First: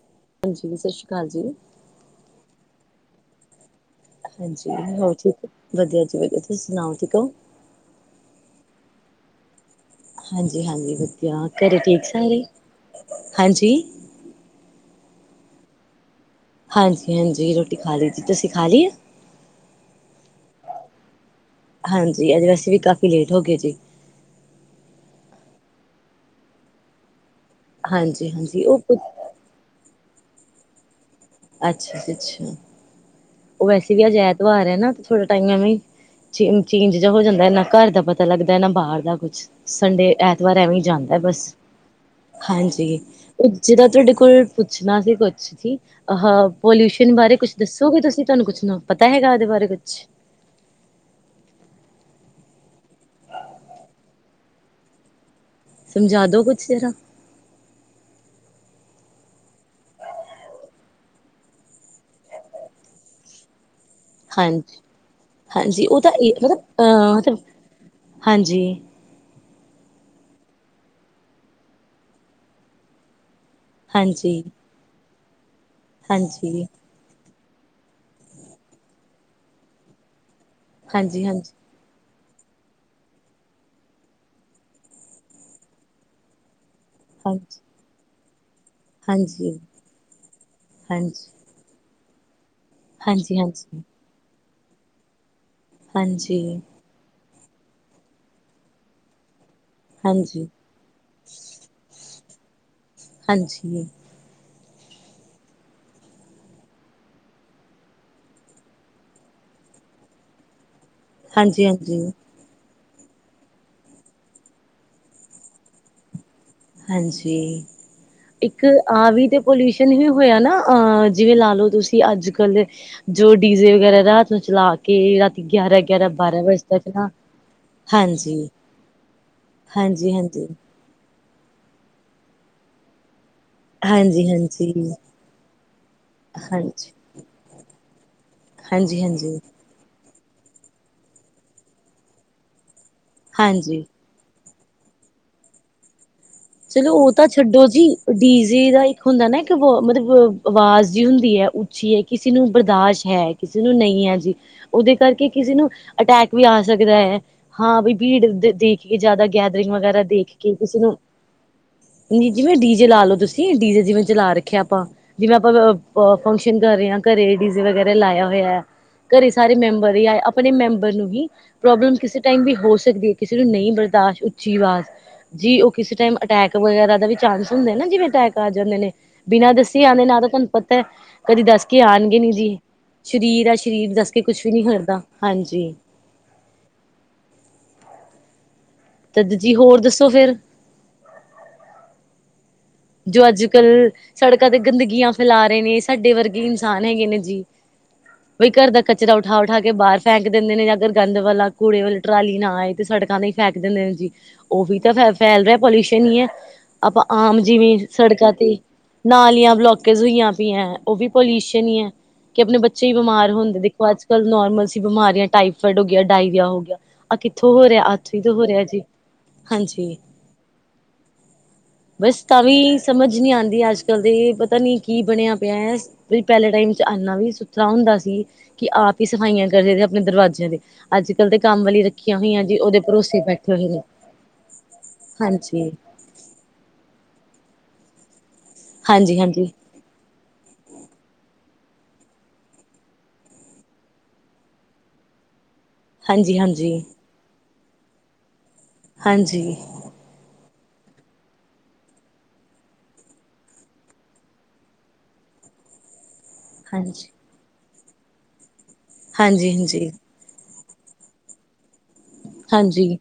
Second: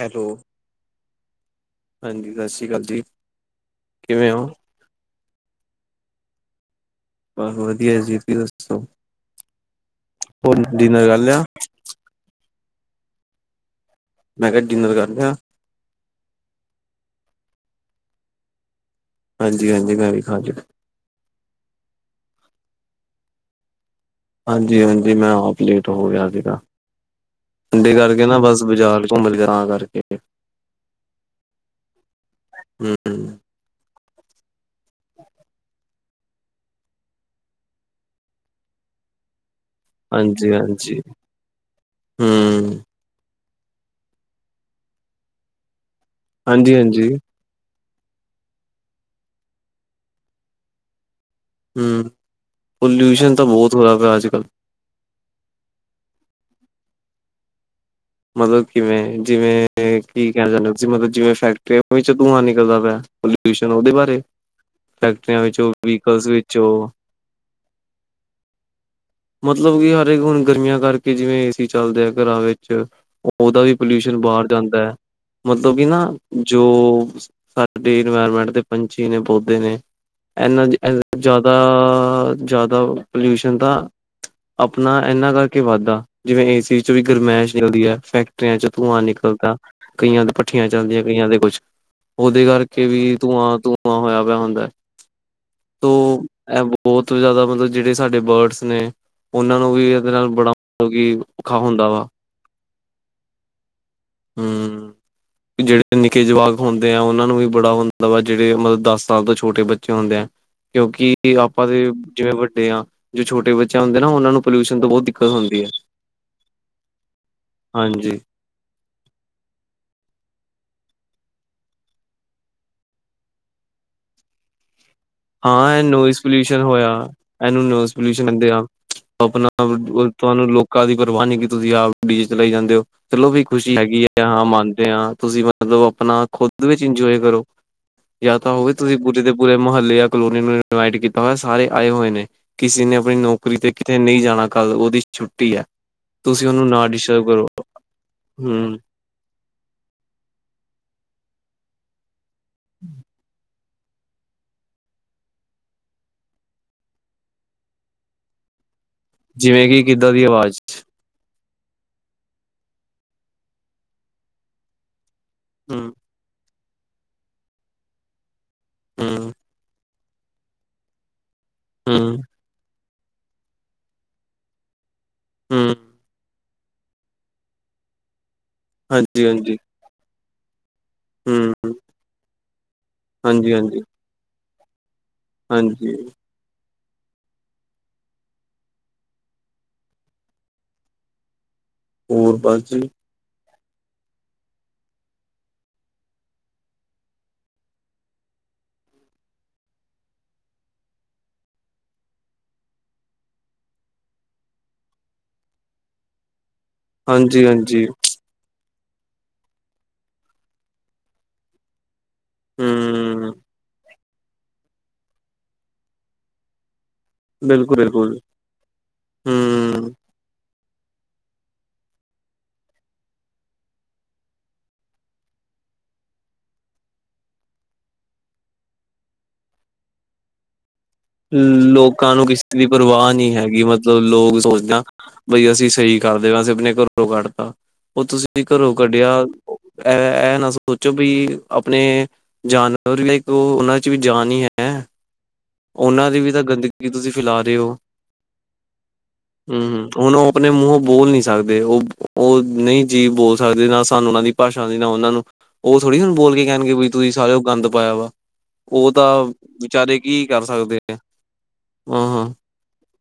Hello ਹਾਂਜੀ, ਸ਼ਸ਼ੀ ਕਾਲ ਜੀ। ਹਾਂਜੀ ਸਾਸ਼੍ਰੀ ਕਾਲ ਜੀ, ਕਿਵੇਂ ਓ। ਹਾਂਜੀ ਹੋਰ ਜੀ, ਵਦੀਆ ਜੀ ਵਦੀਆ ਤੁਸੀ ਸੁਨਾਓ ਠੀਕ ਓ। ਬਾੱਸ ਵਦੀਆ ਜੀ ਤੁਸੀ ਦੱਸੋ। ਹੋਰ ਹਾਂਜੀ-ਹਾਂਜੀ ਡਿਨਰ ਕਰ ਲਿਆ ਵਦੀਆ ਘਰੇ ਠੀਕ ਸਾਰੇ ਹਾਂਜੀ। ਮੈਂ ਕੇਆ ਡਿਨਰ ਕਾੱਰ ਲੇਆ। ਹਾਂਜੀ-ਹਾਂਜੀ ਰੋਟੀ ਖਾਲੀ ਜੀ ਤੁਸੀ ਖਾਲੀ ਏ। ਹਾਂਜੀ-ਹਾਂਜੀ ਮੈਂ ਵੀ ਖਾ ਚੁ ਹਾਂਜੀ ਆੱਜ ਅਸੀ ਵੀ ਕਾਫੀ ਲੇਟ ਹੋਗੇ ਜੀ। ਹਾਂਜੀ-ਹਾਂਜੀ ਮੈਂ ਆਪ ਲੇਟ ਹੋਗੇਆ ਸੀਗਾ। ਸੰਡੇ ਕਾਰਕੇ ਹਾਂਜੀ ਨਾ ਬਸ ਹਾਂਜੀ ਉਹ ਬਾਜ਼ਾਰ ਘੁੰਮ ਲੀ ਦਾ ਤਾਂ ਕਾਰਕੇ ਅੱਛਾ ਜੀ ਅੱਛਾ। ਹੂੰ, ਹੂੰ। ਓ ਵੈਸੇ ਵੀ ਆੱਜ ਐਤਵਾਰ ਐ ਨਾ ਥੋੜਾ ਟਾਈਮ ਐਵੀਂ ਚ ਚੇਂਜ ਜਿਹਾ ਹੋ ਜਾਂਦਾ ਨਾ ਘਰ ਦਾ ਪਤਾ ਲੱਗਦਾ ਨਾ ਬਾਹਰ ਦਾ ਕੁਛ ਸੰਡੇ ਹਾਂਜੀ ਐਤਵਾਰ ਐਵੇਂ ਈ ਹਾਂਜੀ ਜਾਂਦਾ ਬਸ, ਹਮ ਹਾਂਜੀ। ਜਿਦਾ ਤੋਡੇ ਕੋਲ ਪੁੱਛਨਾ ਸੀ ਕੋਛ ਅਸੀ ਅਹ ਹਾਂਜੀ ਹਾਂਜੀ ਪੋਲਊਸ਼ਨ ਬਾਰੇ ਕੁੱਛ ਦੱਸੋਗੇ ਤੁਸੀ ਤਾਨੂੰ ਕੁਛ ਨਾ ਪਤਾ ਹੈਗਾ ਐਦੇ ਬਾਰੇ ਕੁੱਛ ਹੂੰ, ਪੋਲਯੁਸ਼ਨ ਤਾ ਬੋਤ ਹੋਏਆ ਪੇਆ ਆੱਜ-ਕਾੱਲ। ਸਮਜਾ ਦੋ ਕੁੱਛ ਜ਼ਰਾ। ਮਤਲਬ ਕਿਵੇਂ ਜਿਵੇਂ ਕੀ ਕੈਨਾ ਚਾਨੇ ਓ ਤੁਸੀ ਮਤਲਬ ਜਿਵੇਂ ਫੈਕਟਰੀਆਂ ਵਿੱਚ ਧੂੰਆਂ ਨਿਕਲਦਾ ਪੇਆ ਪਲੁ [unintelligible] ਓਦੇ ਬਾਰੇ ਹਾਂਜੀ, ਫੈਕਟਰੀਆਂ ਵਿੱਚੋਂ ਹਾਂਜੀ ਓ ਤਾ ਵਹੀਕਲਸ ਏ ਮਤਲਬ ਵਿੱਚੋਂ ਅ ਮਤਲਬ ਹਾਂਜੀ। ਮਤਲਬ ਕਿ ਹਰੇਕ ਹੁਨ ਗਰਮੀਆਂ ਕਾਰਕੇ ਜਿਵੇਂ ਏਸੀ ਚੱਲਦੇ ਆ ਘਰਾਂ ਵੇਚ ਓਦਾ ਵੀ ਪੋਲਊਸ਼ਨ ਬਾਰ ਹਾਂਜੀ, ਜਾਂਦਾ ਐ ਮਤਲਬ ਕਿ ਨਾ ਜੋ ਹਾਂਜੀ, ਹਾਂਜੀ, ਸਾਡੀ ਇਨਵਾਇਰਮੈਂਟ ਦੇ ਪੰਛੀ ਨੇ ਪੌਦੇ ਨੇ ਇਨਾ ਏਹਨਾ ਦ ਹਾਂਜੀ, ਹਾਂਜੀ, ਜ਼ਿਆਦਾ ਜਾਦਾ ਪੋਲਯੁਸ਼ਨ ਤਾ ਆਪਨਾ ਏਨਾ ਕਾਰਕੇ ਈ ਵਾੱਦਾ ਜਿਵੇਂ ਏਸੀ ਵੀ ਹਾਂਜੀ। ਗਰਮੈਸ਼ ਨਿਕਲਦੀ ਫੈਕ ਚ ਕਈਆਂ ਚ ਧੂੰਆਂ ਨਿਕਲਦਾ, ਹਾਂਜੀ, ਕਈਆਂ ਦੇ ਪੱਠੀਆਂ ਚਲਦੀਆਂ, ਕਈਆਂ ਦੇ ਕੋਛ ਓਦੇ ਕਾਰਕੇ ਵੀ ਹਾਂਜੀ, ਹਾਂਜੀ, ਹਾਂਜੀ, ਧੂੰਆਂ-ਧੂੰਆਂ ਹੋਏਆ ਪੇਆ ਹੁੰਦਾ। ਤੋ ਐ ਬੋਤ ਜਾਦਾ ਮਤਲਬ ਜੇੜੇ ਸਾਡੇ ਬਡਸ ਨੇ, ਓਨਾ ਨੂੰ ਵੀ ਏਦੇ ਨਾਲ ਹਾਂਜੀ, ਬੜਾ ਮਤਲਬ ਕਿ ਓਖਾ ਹੋਂਦਾ ਵਾ। ਹਾਂਜੀ। ਹੂੰ। ਜੇੜੇ ਨਿੱਕੇ ਜਵਾਕ ਹੁੰਦੇ ਆ, ਓਹਨਾ ਨੂੰ ਵੀ ਬੜਾ ਹੁੰਦਾ ਵਾ ਜੇੜੇ ਮਤਲਬ ਦਸ ਸਾਲ ਤੋਂ ਛੋਟੇ ਬੱਚੇ ਹੁੰਦੇ ਐ। ਕਿਉਂਕਿ ਆਪਾਂ ਦੇ ਹਾਂਜੀ। ਜਿਵੇਂ ਵੱਡੇ ਆਂ। ਜੋ ਛੋਟੇ ਬੱਚਿਆਂ ਹੁੰਦੇ ਨਾ, ਓਹਨਾਂ ਨੂੰ ਪੋਲਿਊਸ਼ਨ ਤੋਂ ਬੌਤ ਦਿੱਕਤ ਹੁੰਦੀ ਐ। ਹਾਂਜੀ। ਹਾਂਜੀ ਇੱਕ ਆ ਵੀ ਤੇ ਪੋਲਿਊਸ਼ਨ ਵੀ ਹੋਯਾ ਨਾ ਅ ਜਿਵੇਂ, ਲਾਲੋ ਤੁਸੀਂ ਅੱਜ-ਕੱਲ ਜੋ ਡੀਜ਼ੇ ਵਗੈਰਾ ਰਾਤ ਨੂੰ ਚਲਾ ਕੇ ਰਾ ਹਾਂ, ਐਹ ਨੋਇਸ ਪੋਲਿਊਸ਼ਨ ਹੋਇਆ, ਐਨੂੰ ਨੋਇਸ ਪੋਲਿਊਸ਼ ਹਾਂਜੀ ਕੈੰਦੇ ਆ। ਅਪਣਾ ਹਾਂਜੀ ਹਾਂਜੀ ਤੁਹਾਨੂੰ ਲੋਕਾਂ ਦੀ ਪ੍ਰਵਾ ਨੀ, ਕਿ ਤੁਸੀਂ ਆਪ ਡੀਜੇ ਚਲਾਈ ਜਾਂਦੇ ਔ। ਚਲੋ ਵੀ ਖੁਸ਼ੀ ਹੈਗੀ ਏ, ਹਾਂਜੀ ਹਾਂਜੀ ਹਾਂ ਮੰਨਦੇ ਹਾਂਜੀ ਹਾਂ ਤੁਸੀਂ ਮਤਲਬ ਅਪਣਾ ਖੁਦ ਵਿੱਚ ਹਾਂਜੀ ਇੰਜੋਏ ਕਰੋ। ਯਾ ਤਾਂ ਹੋਵੇ, ਤੁਸੀਂ ਪੂਰੇ ਦੇ ਹਾਂਜੀ ਪੂਰੇ ਮੁਹੱਲੇ ਯਾ ਕਲੋਨੀ ਨੂੰ ਇਨਵਾਈਟ ਕੀਤਾ ਹੋਇਆ, ਸਾਰੇ ਆਏ ਹੋਏ ਨੇ ਕਿਸੇ ਨੇ ਅਪਣੀ ਨੌਕਰੀ ਤੇ ਹਾਂਜੀ ਕਿਤੇ ਨਹੀਂ ਜਾਣਾ। ਕੱਲ ਓਹਦੀ ਛੁੱਟੀ ਐ। ਚਲੋ ਓਹ ਤਾਂ ਛੱਡੋ ਜੀ, ਡੀ ਜੇ ਹਮ ਦਾ ਹੁੰਦਾ ਨਾ ਇੱਕ ਵੋ ਮਤਲਬ ਆਵਾਜ਼ ਜੀ ਹੁੰਦੀ ਐ ਉੱਚੀ ਐ ਕਿਸੀ ਨੂੰ ਬਰਦਾਸ਼ ਹੈ, ਕਿ ਕਿਸੇ ਨੂੰ ਨਹੀਂ ਹੈ, ਜੀ ਓਹਦੇ ਕਰਕੇ ਕਿਸੇ ਨੂੰ ਅਟੈਕ ਵੀ ਆ ਸਕਦਾ ਹੈ। ਹਾਂ, ਬਈ ਭੀੜ ਦੇ ਦੇਖ, ਕੇ ਜੈਦਾ ਜਿਵੇਂ ਗੈਦਰਿੰਗ ਕਿ ਵਗੈਰਾ ਕਿੱਦਾਂ ਦੀ ਦੇਖ ਕੇ ਆਵਾਜ਼ ਕਿਸੇ ਨੂੰ ਨੀ ਜਿਵੇਂ ਡੀਜੇ ਲਾਲੋ ਤੁਸੀਂ ਡੀਜੇ ਜਿਵੇਂ, ਚਲਾ ਰੱਖਿਆ ਆਪਾਂ ਜਿਵੇਂ ਅਪਾਂ ਹਮ ਅ ਫੰਕਸ਼ਨ ਕਰ ਰੇ ਆਂ ਘਰੇ ਏ ਡੀਜ਼ੇ ਵਗੈਰਾ ਲਾਇਆ ਹੋਇਐ, ਹਮ ਘਰੇ ਸਾਰੇ ਮੈਂਬਰ ਹੀਐ ਅਪਾ ਅਪਣੇ ਮੈਂਬਰ ਨੂੰ ਹੀ ਪ੍ਰੋਬਲਮੇ ਹਮ ਕਿਸੇ ਟਾਈਮ ਵੀ ਹੋ ਸਕਦੀ ਹੈ, ਕਿਸੇ ਨੂੰ ਨਹੀਂ ਬਰਦਾਸ਼ਤ ਉਚੀ ਅਵਾਜ਼। ਜੀ ਓਹ ਹਮ ਕਿਸੇ ਟਾਈਮ ਅਟੈਕ ਵਗੈਰਾ ਦਾ ਵੀ ਚਾਂਸ ਹੁੰਦੇ ਨਾ, ਜਿਵੇਂ ਅਟੈਕ ਆ ਜਾਂਦੇ ਨੇ, ਹਾਂਜੀ ਬਿਨਾਂ ਹਾਂਜੀ ਦਸ ਤੀਆਂ ਦੇ ਨਾ ਤੇ ਤੁਹਾਨੂੰ ਪਤੈ ਕਦੀ ਹਮ ਦੱਸ ਕੇ ਆਣਗੇ ਨੀ ਜੀ, ਸਰੀਰ ਹਾਂਜੀ ਆ ਹਾਂਜੀ ਸਰੀਰ ਦੱਸ ਕੁੱਛ ਵੀ ਨੀ ਹਰਦਾ ਹਾਂਜੀ। ਤਦ ਜੀ ਹੋਰ ਦੱਸੋ, ਫੇਰ? ਹੋਰ ਬਸ ਜੀ। ਜੋ ਅੱਜ-ਕੱਲ੍ਹ ਸੜਕਾਂ ਤੇ ਗੰਦਗੀਆਂ ਫੈਲਾ ਰੇ ਨੇ ਸਾਡੇ ਵਰਗੇ ਇਨਸਾਨ ਹੈਗੇ ਨੇ ਜੀ। ਬਈ ਘਰ ਦਾ ਕਚਰਾ ਉਠਾ-ਉਠਾ ਕੇ ਬਾਰ ਫੈਂਕ ਦਿੰਦੇ ਨੇ, ਜਾਂ ਅਗਰ ਗੰਦ ਵਾਲਾ ਕੂੜੇ ਵਾਲੇ ਟਰਾਲੀ ਨਾ ਆਏ ਤੇ ਸੜਕਾਂ ਤੇ ਈ ਫੈਕ ਦਿੰਦੇ ਨੇਂ ਜੀ ਓਹੀ ਤਾਂ ਫੈ-ਫੈਲ ਦੇ ਪੋਲਿਊਸ਼ਨ ਹੀ ਹੈ ਆਪਾਂ ਆਮ ਹਾਂਜੀ ਜਿਵੇਂ ਹਾਂਜੀ ਸੜਕਾਂ ਤੇ ਨਾਲੀਆਂ ਬਲੋਕੇਜ ਹੋਈਐ ਪਈਐ ਓਹ ਵੀ ਪੋਲਿਊਸ਼ਨ ਹੀ ਐ। ਕਿ ਅਪਣੇ ਬੱਚੇ ਈ ਹਮ ਬਿਮਾਰ ਹੁੰਦੇ, ਦੇਖੋ ਅੱਜ-ਕਲ ਨੋਰਮਲ ਸੀ ਬਿਮਾਰੀਆਂ ਟਾਈਫੋਡ ਹੋ ਗਿਆ ਡਾਇਰੀਆ ਹੋ ਗਿਆ। ਆਹ ਕਿੱਥੋਂ ਹੋ ਬਿਲਕੁਲ ਰਿਹਾ, ਆ ਬਿਲਕੁਲ ਕਿਥੋਂ ਹੀ ਤੋਂ ਹੋ ਰਿਹਾ ਜੀ, ਹੂੰ, ਹਾਂਜੀ। ਬਸ ਤਾਂ ਵੀ ਸਮਝ ਨੀ ਆਦੀ ਅੱਜ-ਕੱਲ ਦੇ ਪਤਾ ਨੀ ਕੀ ਬਣਿਆ ਪਿਆ? ਵੀ ਪੈਲੇ ਟਾਈਮ ਚ ਐਨਾ ਵੀ ਸੁਥਰਾ ਹੁੰਦਾ ਸੀ, ਕਿ ਆਪ ਹੀ ਸਫਾਈਆਂ ਕਰਦੇ ਸੀ ਅਪਣੇ ਦਰਵਾਜ਼ਿਆਂ ਦੀ। ਲੋਕਾਂ ਨੂੰ ਕਿਸੇ ਦੀ ਪਰਵਾਹ ਭਰੋਸੇ ਨੀ ਬੈਠੇ ਹੈਗੀ ਹੋਏ ਨੇ ਮਤਲਬ ਲੋਕ ਸੋਚਦੇ ਆ ਬਈ ਅਸੀਂ ਹਾਂਜੀ ਸਹੀ ਕਰਦੇ ਵੈਸੇ ਅਪਣੇ ਘਰੋਂ ਕੱਢਤਾ, ਓਹ ਤੁਸੀਂ ਘਰੋਂ ਕੱਢਿਆ ਹਾਂਜੀ ਹਾਂਜੀ ਓਹ ਐ ਐਹ ਨਾ ਸੋਚੋ ਬਈ ਅਪਣੇ ਜਾਨਵਰ ਵੀ ਓਹ ਓਹਨਾਂ ਚ ਵੀ ਜਾਨ ਹੀ ਹੈ। ਓਨਾਂ ਦੀ ਵੀ ਹਾਂਜੀ ਹਾਂਜੀ ਤਾਂ ਹਾਂਜੀ ਗੰਦਗੀ ਤੁਸੀਂ ਫੈਲਾ ਰੇਔ। ਹਾਂਜੀ ਹੂੰ ਹੂੰ। ਹੁਣ, ਓਹ ਅਪਣੇ ਮੂੰਹੋਂ ਬੋਲ ਨੀ ਸੱਕਦੇ ਓਹ ਓਹ ਨਹੀਂ ਜੀ ਬੋਲ ਸਕਦੇ ਨਾ ਸਾਨੂੰ ਓਹਨਾਂ ਦੀ ਭਾਸ਼ਾ ਆਦੀ ਨਾ ਓਹਨਾਂ ਨੂੰ ਓਹ ਥੋੜ੍ਹੀ ਹੁਣ ਬੋਲ ਕੇ ਕੈੰਣਗੇ ਬਈ ਤੁਸੀਂ ਸਾਲਿਔ ਗੰਦ ਪਾਇਆ ਵਾ ਓਹ ਤਾਂ ਹਾਂਜੀ ਹਾਂਜੀ ਵਿਚਾਰੇ ਕੀ ਕਰ ਸਕਦੇ ਆ। ਹੂੰ ਹੂੰ। ਹਾਂਜੀ,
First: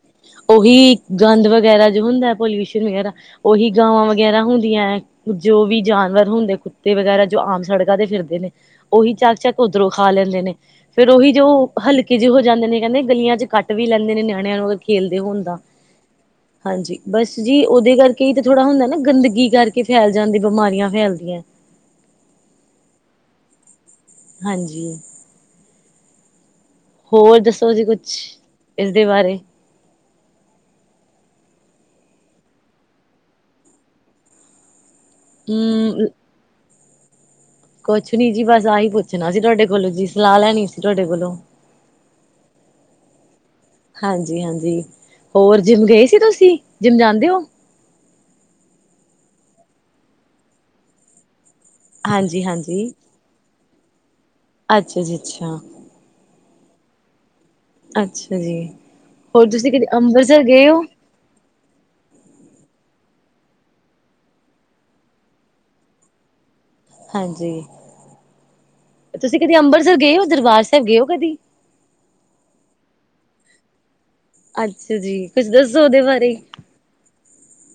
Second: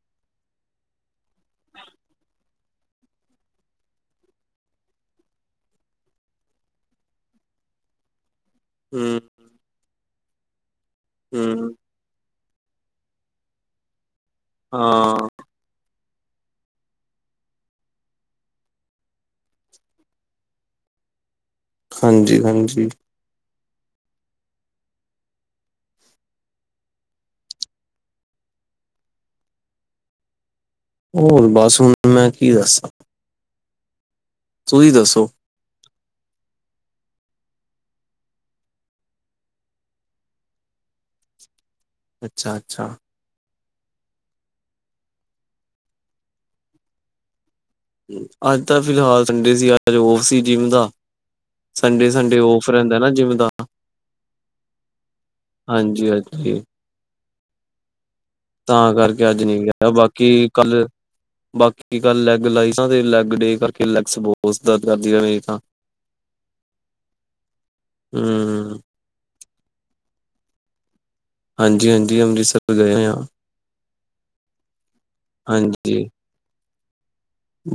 ਓਹੀ ਗੰਦ ਵਗੈਰਾ ਜੋ ਹੁੰਦੈ ਪੋਲਿਊਸ਼ਨ ਵਗੈਰਾ। ਓਹੀ ਗਾਵਾਂ ਵਗੈਰਾ ਹੁੰਦੀਐ। ਜੋ ਵੀ ਜਾਨਵਰ ਹੁੰਦੇ ਕੁੱਤੇ ਵਗੈਰਾ ਜੋ ਆਮ ਸੜਕਾਂ ਤੇ ਫਿਰਦੇ ਨੇ। ਓਹੀ ਹੂੰ ਚੱਕ-ਚੱਕ ਉੱਧਰੋਂ ਖਾ ਲੈਂਦੇ ਨੇ, ਫੇਰ ਔਹੀ ਜੋ ਹੂੰ, ਹਲਕ ਜੇ ਹੋ ਜਾਂਦੇ ਨੇ ਕੈੰਦੇ ਗਲੀਆਂ ਚ ਕੱਟ ਵੀ ਲੈਂਦੇ ਨੇ ਨਿਆਣਿਆਂ ਨੂੰ ਅਗਰ ਖੇਲਦੇ ਹਾਂ। ਹੋਣ ਤਾਂ। [inaudible] ਹਾਂਜੀ ਬਸ ਜੀ, ਓਹਦੇ ਕਰਕੇ ਹੀ ਤਾਂ ਥੋੜ੍ਹਾ ਹੁੰਦਾ ਨਾ ਗੰਦਗੀ ਕਰਕੇ ਫੈਲ ਜਾਂਦੀ ਬਿਮਾਰੀਆਂ ਫੈਲਦੀਐ। ਹਾਂਜੀ ਹਾਂਜੀ। ਹਾਂਜੀ ਹੋਰ ਦੱਸੋ ਜੀ ਕੁਛ ਇਸਦੇ ਬਾਰੇ। ਹੋਰ ਬਸ ਹੁਣ ਮੈਂ ਕੀ ਦੱਸਾਂ। ਤੁਸੀਂ ਦੱਸੋ ਹੂੰ ਕੁਛ ਨੀ ਜੀ ਬਸ ਆਹੀ ਪੁੱਛਣਾ ਸੀ ਤੁਹਾਡੇ ਕੋਲੋਂ ਜੀ ਸਲਾਹ ਲੈਣੀ ਸੀ ਤੁਹਾਡੇ ਕੋਲੋਂ ਅੱਛਾ ਅੱਛਾ, ਹਾਂਜੀ ਹਾਂਜੀ ਹੋਰ ਜਿੰਮ ਗਏ ਸੀ ਤੁਸੀਂ ਜਿੰਮ ਜਾਂਦੇ ਹੋ। ਅੱਜ ਤਾਂ ਫਿਲਹਾਲ ਸੰਡੇ ਸੀ ਅੱਜ ਔਫ ਸੀ ਜਿੰਮ ਦਾ ਸੰਡੇ ਸੰਡੇ ਔਫ ਹਾਂਜੀ-ਹਾਂਜੀ ਰਹਿੰਦਾ ਨਾ ਜਿੰਮ ਦਾ। ਅੱਛਾ ਜੀ ਅੱਛਾ ਹਾਂਜੀ ਹਾਂਜੀ, ਅੱਛਾ ਜੀ, ਤਾਂ ਕਰਕੇ ਅੱਜ ਹੋਰ ਨਹੀਂ ਤੁਸੀਂ ਕਦੇ ਗਿਆ ਅੰਮ੍ਰਿਤਸਰ ਬਾਕੀ ਗਏ ਹੋ? ਕੱਲ ਬਾਕੀ ਕਲ ਲੈਗ ਲਾਈ ਲੈਗ ਡੇ ਕਰਕੇ ਲੈ ਬਹੁਤ ਦਰਦ ਕਰਦੀ ਮੇਰੀ ਤਾਂ। [unintelligible] ਹਾਂਜੀ ਹੂੰ, ਤੁਸੀਂ ਕਦੀ ਅੰਬਰਸਰ ਗਏ ਹੋ ਦਰਬਾਰ ਸਾਹਿਬ ਗਏ ਹੋ ਕਦੀ। ਹਾਂਜੀ ਹਾਂਜੀ ਅੰਮ੍ਰਿਤਸਰ ਗਏ ਹਾਂ। ਅੱਛਾ ਜੀ ਕੁੱਛ ਦੱਸੋ ਹਾਂਜੀ। ਉਹਦੇ ਬਾਰੇ।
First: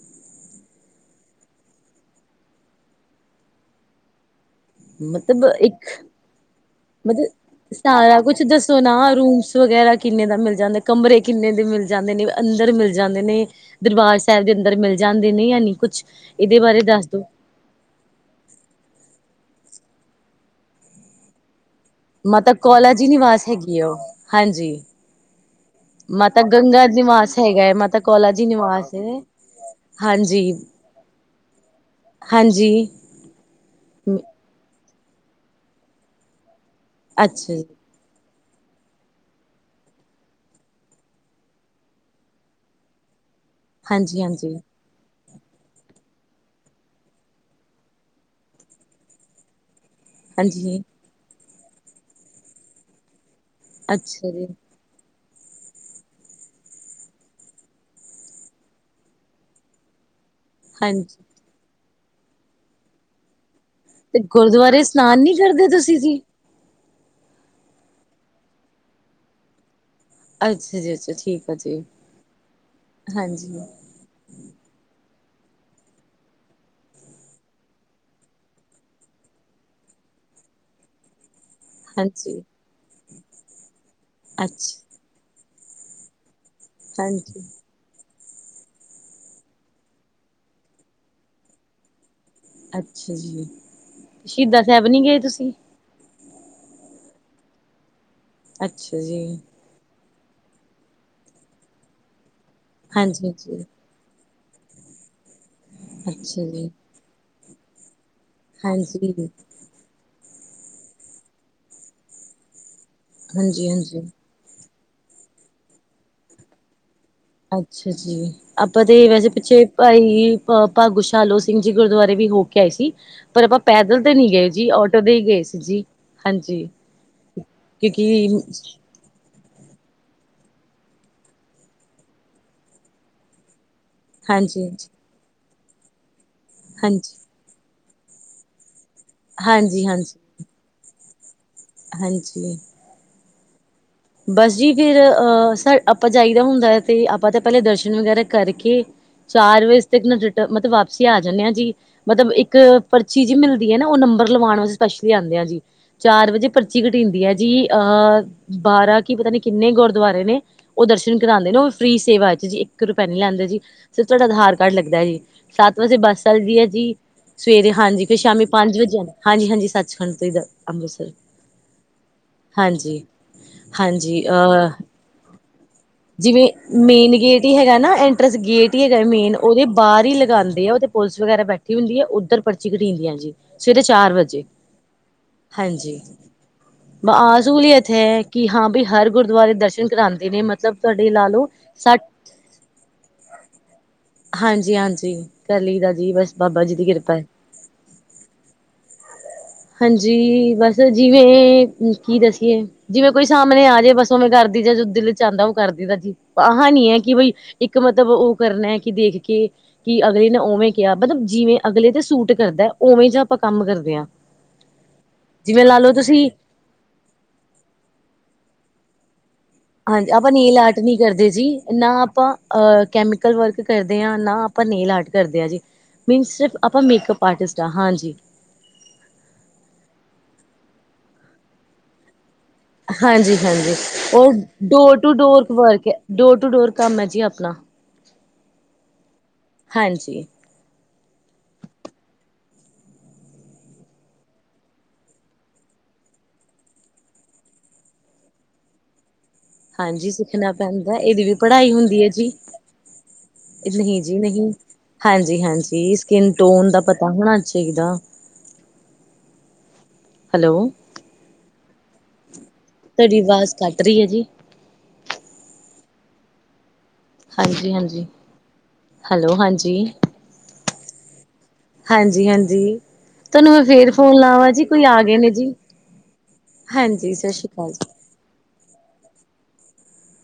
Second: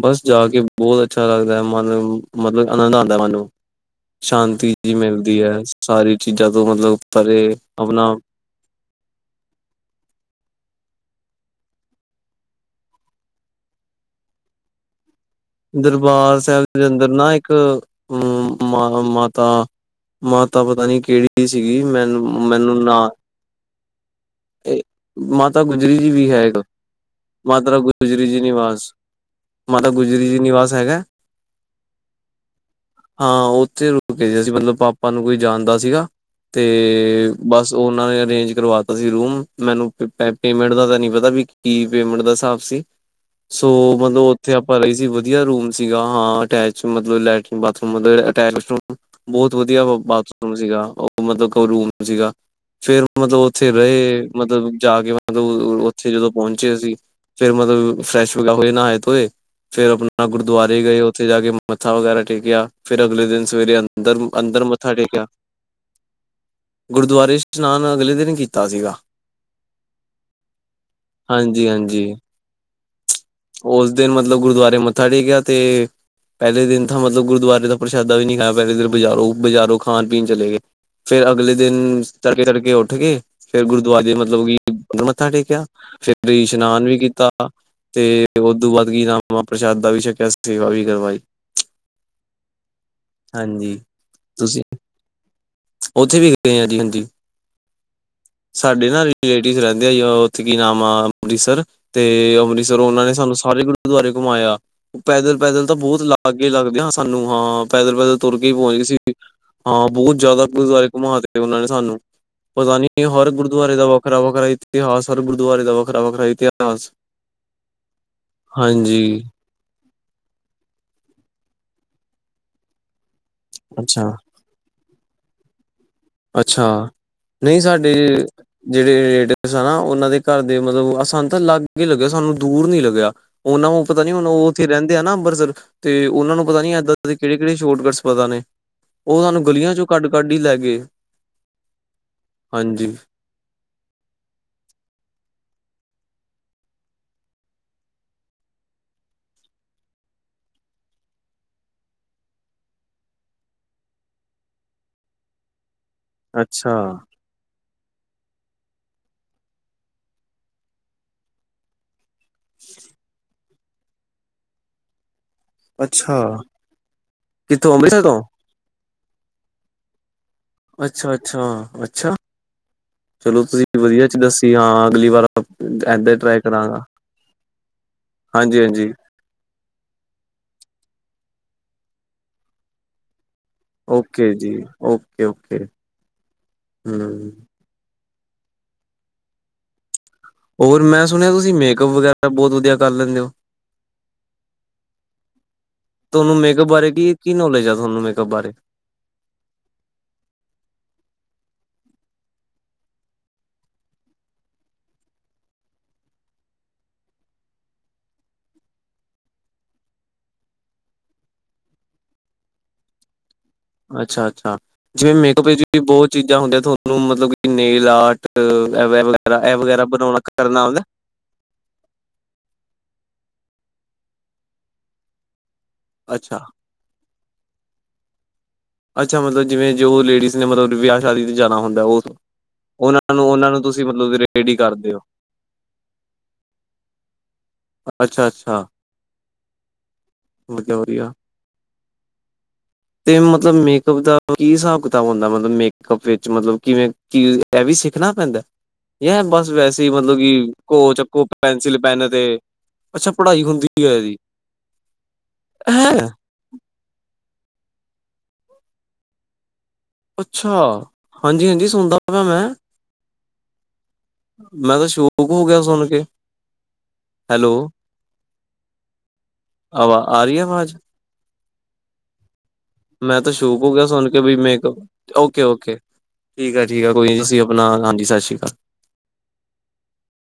ਬਸ ਜਾ ਕੇ ਬਹੁਤ ਅੱਛਾ ਲੱਗਦਾ ਮਨ ਮਤਲਬ ਆਨੰਦ ਆਉਂਦਾ ਮਨ ਨੂੰ ਸ਼ਾਂਤੀ ਮਿਲਦੀ ਮਤਲਬ ਹੈ ਇੱਕ ਸਾਰੀ ਚੀਜ਼ਾਂ ਤੋਂ ਮਤਲਬ ਪਰੇ ਆਪਣਾ ਸੁਣਾ ਰੂਮਸ ਵਗੈਰਾ ਕਿੰਨੇ ਦਾ ਮਿਲ ਜਾਂਦਾ ਕਮਰੇ ਕਿੰਨੇ ਦੇ ਮਿਲ ਜਾਂਦੇ ਨੇ ਅੰਦਰ ਮਿਲ ਜਾਂਦੇ ਨੇ। ਦਰਬਾਰ ਸਾਹਿਬ ਦੇ ਅੰਦਰ ਮਿਲ ਜਾਂਦੇ ਨੇ ਯਾ ਨਹੀਂ ਕੁਛ ਦਰਬਾਰ ਇਹਦੇ ਸਾਹਿਬ ਬਾਰੇ ਦੇ ਦੱਸ ਅੰਦਰ ਦੋ ਨਾ ਇੱਕ ਆ ਮਾਤਾ ਮਾਤਾ ਪਤਾ ਨੀ ਕਿਹੜੀ ਸੀਗੀ ਮੈਨੂੰ ਮਾਤਾ ਮੈਨੂੰ ਕੌਲਾ ਨਾਅ ਜੀ ਨਿਵਾਸ ਹੈਗੀ ਆ ਉਹ ਹਾਂਜੀ ਮ ਮਾਤਾ ਗੁਜਰੀ ਜੀ ਵੀ ਮਾਤਾ ਹੈ ਇੱਕ ਗੰਗਾ ਨਿਵਾਸ ਹੈਗਾ ਹੈ ਮਾਤਾ ਗੁਜਰੀ ਕੌਲਾ ਜੀ ਨਿਵਾਸ ਹੈ ਮਾਤਾ ਗੁਜਰੀ ਜੀ। ਹਾਂਜੀ ਨਿਵਾਸ ਹੈਗਾ। ਹਾਂਜੀ ਹਾਂ ਉੱਥੇ ਰੁਕੇ ਸੀਗੇ ਮਤਲਬ ਪਾਪਾ ਨੂੰ ਕੋਈ ਜਾਣਦਾ ਸੀਗਾ ਤੇ ਅੱਛਾ ਜੀ ਬਸ ਉਹ ਨੇ ਅਰੇਂਜ ਕਰਵਾਤਾ ਸੀ ਰੂਮ। ਮੈਨੂੰ ਪੇਮੈਂਟ ਦਾ ਤਾਂ ਨੀ ਪਤਾ ਵੀ ਕੀ ਪੇਮੈਂਟ ਦਾ ਹਿਸਾਬ ਸੀ। ਸੋ ਹਾਂਜੀ ਮਤਲਬ ਉੱਥੇ ਹਾਂਜੀ ਆਪਾਂ ਰਹੀ ਸੀ। ਵਧੀਆ ਰੂਮ ਸੀਗਾ ਹਾਂ ਅਟੈਚ ਮਤਲਬ ਲੈਟਰੀਨ ਬਾਥਰੂਮ ਬਹੁਤ ਵਧੀਆ ਬਾ ੂਮ ਹਾਂਜੀ ਸੀਗਾ ਉਹ ਮਤਲਬ ਰੂਮ ਸੀਗਾ ਫੇਰ ਮਤਲਬ ਉੱਥੇ ਰਏ ਅੱਛਾ ਜੀ ਮਤਲਬ ਜਾ ਕੇ ਮਤਲਬ ਉੱਥੇ ਜਦੋਂ ਪਹੁੰਚੇ ਅਸੀ। ਫੇਰ ਮਤਲਬ ਫਰੈਸ਼ ਵਗਾ ਹੋਏ ਨਹਾਏ ਤੋਂਏ ਫੇਰ ਆਪਣਾ ਨਾ ਗੁਰਦੁਆਰੇ ਗਏ ਹਾਂਜੀ ਓਥੇ ਜਾ ਕੇ ਮੱਥਾ ਵਗੈਰਾ ਟੇਕਿਆ ਫਿਰ ਅਗਲੇ ਦਿਨ ਸਵੇਰੇ ਅੰਦਰ, ਤੇ ਅੰਦਰ ਗੁਰਦੁਆਰੇ ਮੱਥਾ ਇਸ਼ਨਾਨ ਟੇਕਿਆ। ਨਹੀਂ ਕਰਦੇ ਤੁਸੀਂ ਜੀ ਗੁਰਦੁਆਰੇ ਇਸ਼ਨਾਨ ਅਗਲੇ ਦਿਨ ਕੀਤਾ ਸੀਗਾ। ਅੱਛਾ ਜੀ, ਅੱਛਾ, ਠੀਕ ਆ, ਹਾਂਜੀ ਜੀ ਹਾਂਜੀ ਹਾਂਜੀ। ਉਸ ਦਿਨ ਮਤਲਬ ਗੁਰਦੁਆਰੇ ਮੱਥਾ ਟੇਕਿਆ ਤੇ ਪਹਿਲੇ ਦਿਨ ਤਾਂ ਮਤਲਬ ਗੁਰਦੁਆਰੇ ਦਾ ਪ੍ਰਸ਼ਾਦਾ ਵੀ ਨਹੀਂ ਖਾਇਆ। ਪਹਿਲੇ ਦਿਨ ਬਾਜ਼ਾਰੋ, ਬਾਜ਼ਾਰੋ ਖਾਣ ਪੀਣ ਚਲੇ ਗਏ। ਫੇਰ ਅਗਲੇ ਦਿਨ ਹਾਂਜੀ ਤੜਕੇ, ਤੜਕੇ ਉੱਠ ਕੇ ਫੇਰ ਗੁਰਦੁਆਰੇ ਮਤਲਬ ਕਿ ਅੱਛਾ ਮੱਥਾ ਟੇਕਿਆ। ਫੇਰ ਇਸ਼ਨਾਨ ਵੀ ਕੀਤਾ। ਹਾਂਜੀ ਤੇ ਦੋਂ ਬਾਅਦ ਕੀ ਰਾਮਾਂ ਪ੍ਰਸ਼ਾਦ ਦਾ ਵੀ ਛਕਿਆ ਸੇਵਾ ਵੀ ਕਰਵਾਈ। ਅੱਛਾ ਜੀ, ਹਾਂਜੀ ਤੁਸੀਂ ਸ਼ਹੀਦਾਂ ਸਾਹਿਬ ਨਹੀਂ ਗਏ ਤੁਸੀਂ? ਉੱਥੇ ਵੀ ਗਏ ਆ ਜੀ। ਹਾਂਜੀ, ਸਾਡੇ ਅੱਛਾ ਨਾ ਜੀ ਰਿਲੇਟਿਵ ਰਹਿੰਦੇ ਆ ਜੀ। ਕੀ ਨਾਮ ਆ ਅੰਮ੍ਰਿਤਸਰ ਤੇ ਅੰਮ੍ਰਿਤਸਰ ਉਹਨਾਂ ਨੇ ਹਾਂਜੀ ਸਾਨੂੰ ਸਾਰੇ ਹਾਂਜੀ ੁਰਦੁਆਰੇ ਘੁੰਮਾਇਆ ਪੈਦਲ, ਪੈਦਲ ਤਾਂ ਬਹੁਤ ਅੱਛਾ ਲਾਗੇ ਜੀ ਲੱਗਦੇ ਹਾਂ ਸਾਨੂੰ ਹਾਂ ਪੈਦਲ, ਪੈਦਲ। ਤੁਰ ਕੇ ਹੀ ਪਹੁੰਚ ਗਈ ਸੀ। ਹਾਂਜੀ ਹਾਂ, ਬਹੁਤ ਜ਼ਿਆਦਾ ਗੁਦੁਆਰੇ ਘੁੰਮਾ ਤੇ ਉਹਨਾਂ ਨੇ ਸਾਨੂੰ ਪਤਾ ਨੀ। ਹਰ ਹਾਂਜੀ ਗੁਰਦੁਆਰੇ ਦਾ ਹਾਂਜੀ ਵੱਖਰਾ, ਵੱਖਰਾ ਇਤਿਹਾਸ ਹਰ, ਗੁਰਦੁਆਰੇ ਦਾ ਵੱਖਰਾ, ਵੱਖਰਾ ਇਤਿਹਾਸ ਅੱਛਾ ਜੀ, ਆਪਾਂ ਤੇ ਹਾਂਜੀ ਵੈਸੇ ਪਿੱਛੇ ਭਾਈ ਭਾਗੁਸ਼ਾਲੋ ਸਿੰਘ ਜੀ ਗੁਰਦੁਆਰੇ ਵੀ ਹੋ ਕੇ ਆਏ ਸੀ। ਪਰ ਆਪਾਂ ਪੈਦਲ ਅੱਛਾ ਤੇ ਨਈ ਗਏ ਜੀ। ਆਟੋ ਤੇ ਹੀ ਗਏ ਸੀ ਜੀ ਹਾਂਜੀ। ਅੱਛਾ, ਨਹੀਂ ਸਾਡੇ ਕਿਉਂਕਿ ਜਿਹੜੇ ਰੇ ਨਾ ਉਹਨਾਂ ਦੇ ਘਰ ਦੇ ਮਤਲਬ ਸਾਨੂੰ ਤਾਂ ਲਾਗੇ ਹੀ ਲੱਗਿਆ ਸਾਨੂੰ ਦੂਰ ਨੀ ਲੱਗਿਆ ਉਹਨਾਂ ਨੂੰ ਪਤਾ ਨੀ ਹੁਣ ਉਹ ਹਾਂਜੀ, ਉੱਥੇ ਰਹਿੰਦੇ ਆ ਨਾ ਅੰਮ੍ਰਿਤਸਰ ਤੇ ਉਹਨਾਂ ਨੂੰ ਪਤਾ ਨੀ ਏਦਾਂ ਹਾਂਜੀ, ਕਿਹੜੇ-ਕਿਹੜੇ ਸ਼ੋਰਟਕੱਟਸ ਪਤਾ ਨੇ ਉਹ ਸਾਨੂੰ ਗਲੀਆਂ ਹਾਂਜੀ, ਚੋਂ ਹਾਂਜੀ, ਕੱਢ-ਕੱਢ ਹੀ ਲੈ ਗ ਹਾਂਜੀ ਹਾਂਜੀ ਬਸ ਜੀ ਫਿਰ ਅਹ ਆਪਾਂ ਜਾਈਦਾ ਹੁੰਦਾ ਤੇ ਆਪਾਂ ਤਾਂ ਪਹਿਲੇ ਦਰਸ਼ਨ ਵਗੈਰਾ ਕਰਕੇ ਚਾਰ ਵਜੇ ਤ ਰਿ ਮਤਲਬ ਵਾਪਸੀ ਆ ਜਾਂਦੇ ਹਾਂ ਜੀ ਮਤਲਬ ਇੱਕ ਪਰਚੀ ਜੀ ਮਿਲਦੀ ਐ ਨਾ। ਉਹ ਨੰਬਰ ਲਵਾਉਣ ਵਾਸਤੇ ਸਪੇਛਲੀ ਆਉਂਦੇ ਆ ਜੀ ਚਾਰ ਵਜੇ ਅੱਛਾ ਪਰਚੀ ਕਟੀਂ ਦੀ ਹੈ ਜੀ ਅਹ ਬਾਰਾ ਕੀ'ਪਤਾ ਨੀ ਕਿੰਨੇ ਗੁਰਦੁਆਰੇ ਨੇ? ਉਹ ਦਰਸ਼ਨ ਕਰਾਉਂਦੇ ਨੇ ਫੀ' ਸੇਵਾ ਚ' ਜੀ ਇੱਕ ਰੁਪਇਆ ਨੀ ਲੈਂਦੇ ਜੀ ਸਿਰ ਤੁਹਾਡਾ ਆਧਾਰ ਕਾਰਡ ਲੱਗਦਾ ਜੀ ਸੱਤ ਵਜੇ ਅੱਛਾ ਬੱਸ ਚੱਲਦੀ ਹੈ ਜੀ। ਸਵੇਰੇ ਕਿੱਥੋਂ ਅੰਮ੍ਰਿਤਸਰ ਹਾਂਜੀ ਫ' ਤੋਂ ਸ਼ਾਮੀ ਪੰਜ ਵਜੇ ਜਾਂਦਾ ਹਾਂਜੀ, ਹਾਂਜੀ ਸੱਚਖੰਡ ਤੋਂ ਅੰਮ੍ਰਿਤਸਰ ਅੱਛਾ-ਅੱਛਾ-ਅੱਛਾ ਹਾਂਜੀ ਚਲੋ, ਤੁਸੀਂ ਵਧੀਆ ਹਾਂਜੀ ਚ'ਦੱਸੀ ਅਹ ਹਾਂ ਅਗਲੀ ਵਾਰ [inaudible] ਜਿਵੇਂ ਕਰਾਂਗਾ ਮੇਨ ਗੇਟ ਹੀ ਹੈਗਾ ਨਾ, ਐਂਟਰੈਂਸ ਹਾਂਜੀ ਗੇਟ ਹੀ ਹਾਂਜੀ ਹੈਗਾ ਮੇਨ ਉਹਦੇ ਬਾਹਰ ਹੀ ਲਗਾਦੇ ਆ। ਉਹਦੇ ਪੁਲਿਸ ਵਗੈਰਾ ਬੈਠੀ ਹੁੰਦੀ ਆ ਉੱਧਰ ਪਰਚੀ ਕੱਟੀ ਜਾਂਦੀ ਆ ਜੀ ਸਵੇਰੇ ਚਾਰ ਓਕੇ ਵਜੇ ਜੀ ਓਕੇ ਓਕੇ ਹਾਂਜੀ ਹਮ ਬਸਹੂਲੀਅਤ ਐ ਕਿ' ਹਾਂ ਬਈ ਹਰ ਗੁਰਦੁਆਰੇ ਦਰਸ਼ਨ ਕਰਾਉਂਦੇ ਨੇ ਮਲਬ ਹੋਰ ਮੈਂ ਸੁਣਿਆ ਤੁਸੀਂ ਮੇਕਅਪ ਵਗੈਰਾ ਬਹੁਤ ਵਧੀਆ ਕਰ ਲੈਂਦੇ ਓ। ਹਾਂਜੀ ਹਾਂਜੀ ਕਰ ਲਈ ਦਾ ਜੀ ਬਸ ਤੁਹਾਨੂੰ ਬਾਬਾ ਮੇਕਅਪ ਜੀ ਦੀ ਬਾਰੇ ਕਿਰਪਾ ਹੈ ਕੀ-ਕੀ ਨੌਲੇਜ ਆ ਤੁਹਾਨੂੰ ਮੇਕਅਪ ਬਾਰੇ? [unintelligible] ਹਾਂਜੀ' ਬਸ ਜਿਵੇਂ ਕੀ ਦੱਸੀਏ ਜਿਵੇਂ ਕੋਈ ਸਾਹਮਣੇ ਆ ਜਾਵੇ ਬਸ ਓਵੇਂ ਕਰਦੀ ਜਾਂ ਦੁੱਧ ਚ ਆਦਾ ਉਹ ਕਰ ਦਦਾ ਜੀ ਆਹ ਨੀ ਹੈ ਕਿ ਬਈ ਇੱਕ ਮਤਲਬ ਉਹ ਕਰਨਾ ਹੈ ਕਿ ਦੇਖ ਕੇ ਕਿ ਅਗਲੇ ਨੇ ਉਵੇ ਕਿਹਾ ਮਤਲਬ ਜਿਵੇ ਅਗਲੇ ਤੇ ਸੂਟ ਕਰਦਾ ਉਵੇ ਜਾ ਪਾ ਕੰਮ ਕਰਦੇ ਹਾਂ। ਅੱਛਾ-ਅੱਛਾ ਜਿਵੇਂ ਮੇਕਅਪ ਵਿੱਚ ਲਾ ਵੀ ਲਓ ਬਹੁਤ ਤੁਸੀਂ ਚੀਜ਼ਾਂ ਹੁੰਦੀਆਂ ਤੁਹਾਨੂੰ ਮਤਲਬ ਕਿ ਨੇਲ ਆਰਟ [unintelligible] ਇਹ ਵਗੈਰਾ ਹਾਂਜੀ ਬਣਾਣਾ ਆਪਾਂ ਨੇਲ ਕਰਨਾ ਆਰਟ ਆਂਦਾ। ਨਹੀਂ ਕਰਦੇ ਜੀ ਨਾ ਆਪਾ ਅ ਕੈਮੀਕਲ ਵਰਕ ਕਰਦੇ ਹਾਂ ਨਾ ਆਪਾ ਨੇਲ ਆਰਟ ਕਰਦੇ ਆ ਜੀ। ਮੀਨ ਅੱਛਾ ਸਿਰਫ ਆਪਾ ਮੇਕਅਪ ਆਰਟਿਸਟ ਹਾ ਹਾਂਜੀ। ਅੱਛਾ ਮਤਲਬ ਜਿਵੇਂ ਜੋ ਲੇਡੀਜ਼ ਨੇ ਮਤਲਬ ਵਿਆਹ ਸ਼ਾਦੀ ਜਾਣਾ ਹੁੰਦਾ ਉਹ ਉਹਨਾਂ ਨੂੰ ਉਹਨਾਂ ਨੂੰ ਹਾਂਜੀ-ਹਾਂਜੀ ਤੁਸੀਂ ਮਤਲਬ ਉਹ ਰੇਡੀ ਕਰਦੇ ਡੋਰ ਹੋ ਟੂ ਡੋਰ ਵਰਕ ਹੈ, ਡੋਰ ਟੂ ਡੋਰ ਕੰਮ ਹੈ ਜੀ ਆਪਨਾ। ਅੱਛਾ-ਅੱਛਾ। ਹਾਂਜੀ ਫੇਰ ਤੇ ਵਧੀਆ। ਤੇ ਮਤਲਬ ਮੇਕਅੱਪ ਦਾ ਕੀ ਹਿਸਾਬ ਕਿਤਾਬ ਹੁੰਦਾ ਮਤਲਬ ਮੇਕਅੱਪ ਵਿੱਚ ਮਤਲਬ ਕਿਵੇਂ ਕੀ ਇਹ ਵੀ ਸਿੱਖਣਾ ਪੈਂਦਾ ਯਾ ਏਹ ਬਸ ਵੈਸੇ ਹੀ ਹਾਂਜੀ ਮਤਲਬ ਕਿ ਸਿੱਖਣਾ ਉਹ ਪੈਂਦਾ ਚੱਕੋ ਇਹਦੀ ਵੀ ਪੜ੍ਹਾਈ ਪੈਨਸਿਲ ਹੁੰਦੀ ਪੈਨ ਹੈ ਤੇ ਜੀ। ਅੱਛਾ ਪੜ੍ਹਾਈ ਹੁੰਦੀ ਹੈ ਨਹੀਂ ਇਹਦੀ, ਜੀ ਨਹੀਂ, ਹਾਂਜੀ ਹਾਂਜੀ ਹੈਂ। ਸਕਿਨ ਟੋਨ ਦਾ ਪਤਾ ਹੋਣਾ ਚਾਹੀਦਾ। ਅੱਛਾ ਹੈਲੋ, ਹਾਂਜੀ-ਹਾਂਜੀ ਸੁਣਦਾ ਪ ਮੈਂ ਤੁਹਾਡੀ ਆਵਾਜ਼ ਕੱਟ ਰਹੀ ਹੈ ਜੀ। ਮੈਂ ਤਾਂ ਸ਼ੌਕ ਹੋ ਗਿਆ ਸੁਣ ਕੇ। ਹੈਲੋ ਹਾਂਜੀ-ਹਾਂਜੀ ਹੈਲੋ ਹਾਂਜੀ। ਆਵਾ ਆ ਰਹੀ ਹੈ ਆਵਾਜ਼ ਹਾਂਜੀ-ਹਾਂਜੀ। ਮੈਂ ਤੇ ਸ਼ੋਕ ਹੋ ਗਿਆ ਸੁਣ ਕੇ ਵੀ ਆ ਮੇਕਅਪ ਗਏ ਨੇ ਜੀ, ਓਕੇ-ਓਕੇ। ਠੀਕ ਹੈ-ਠੀਕ ਹੈ ਹਾਂਜੀ ਕੋਈ ਸਤਿ ਤੁਸੀ ਸ਼੍ਰੀ ਅਪਨਾ ਅਕਾਲ ਜੀ। ਹਾਂਜੀ ਸਸ ਸ੍ਰੀ ਕਾਲ।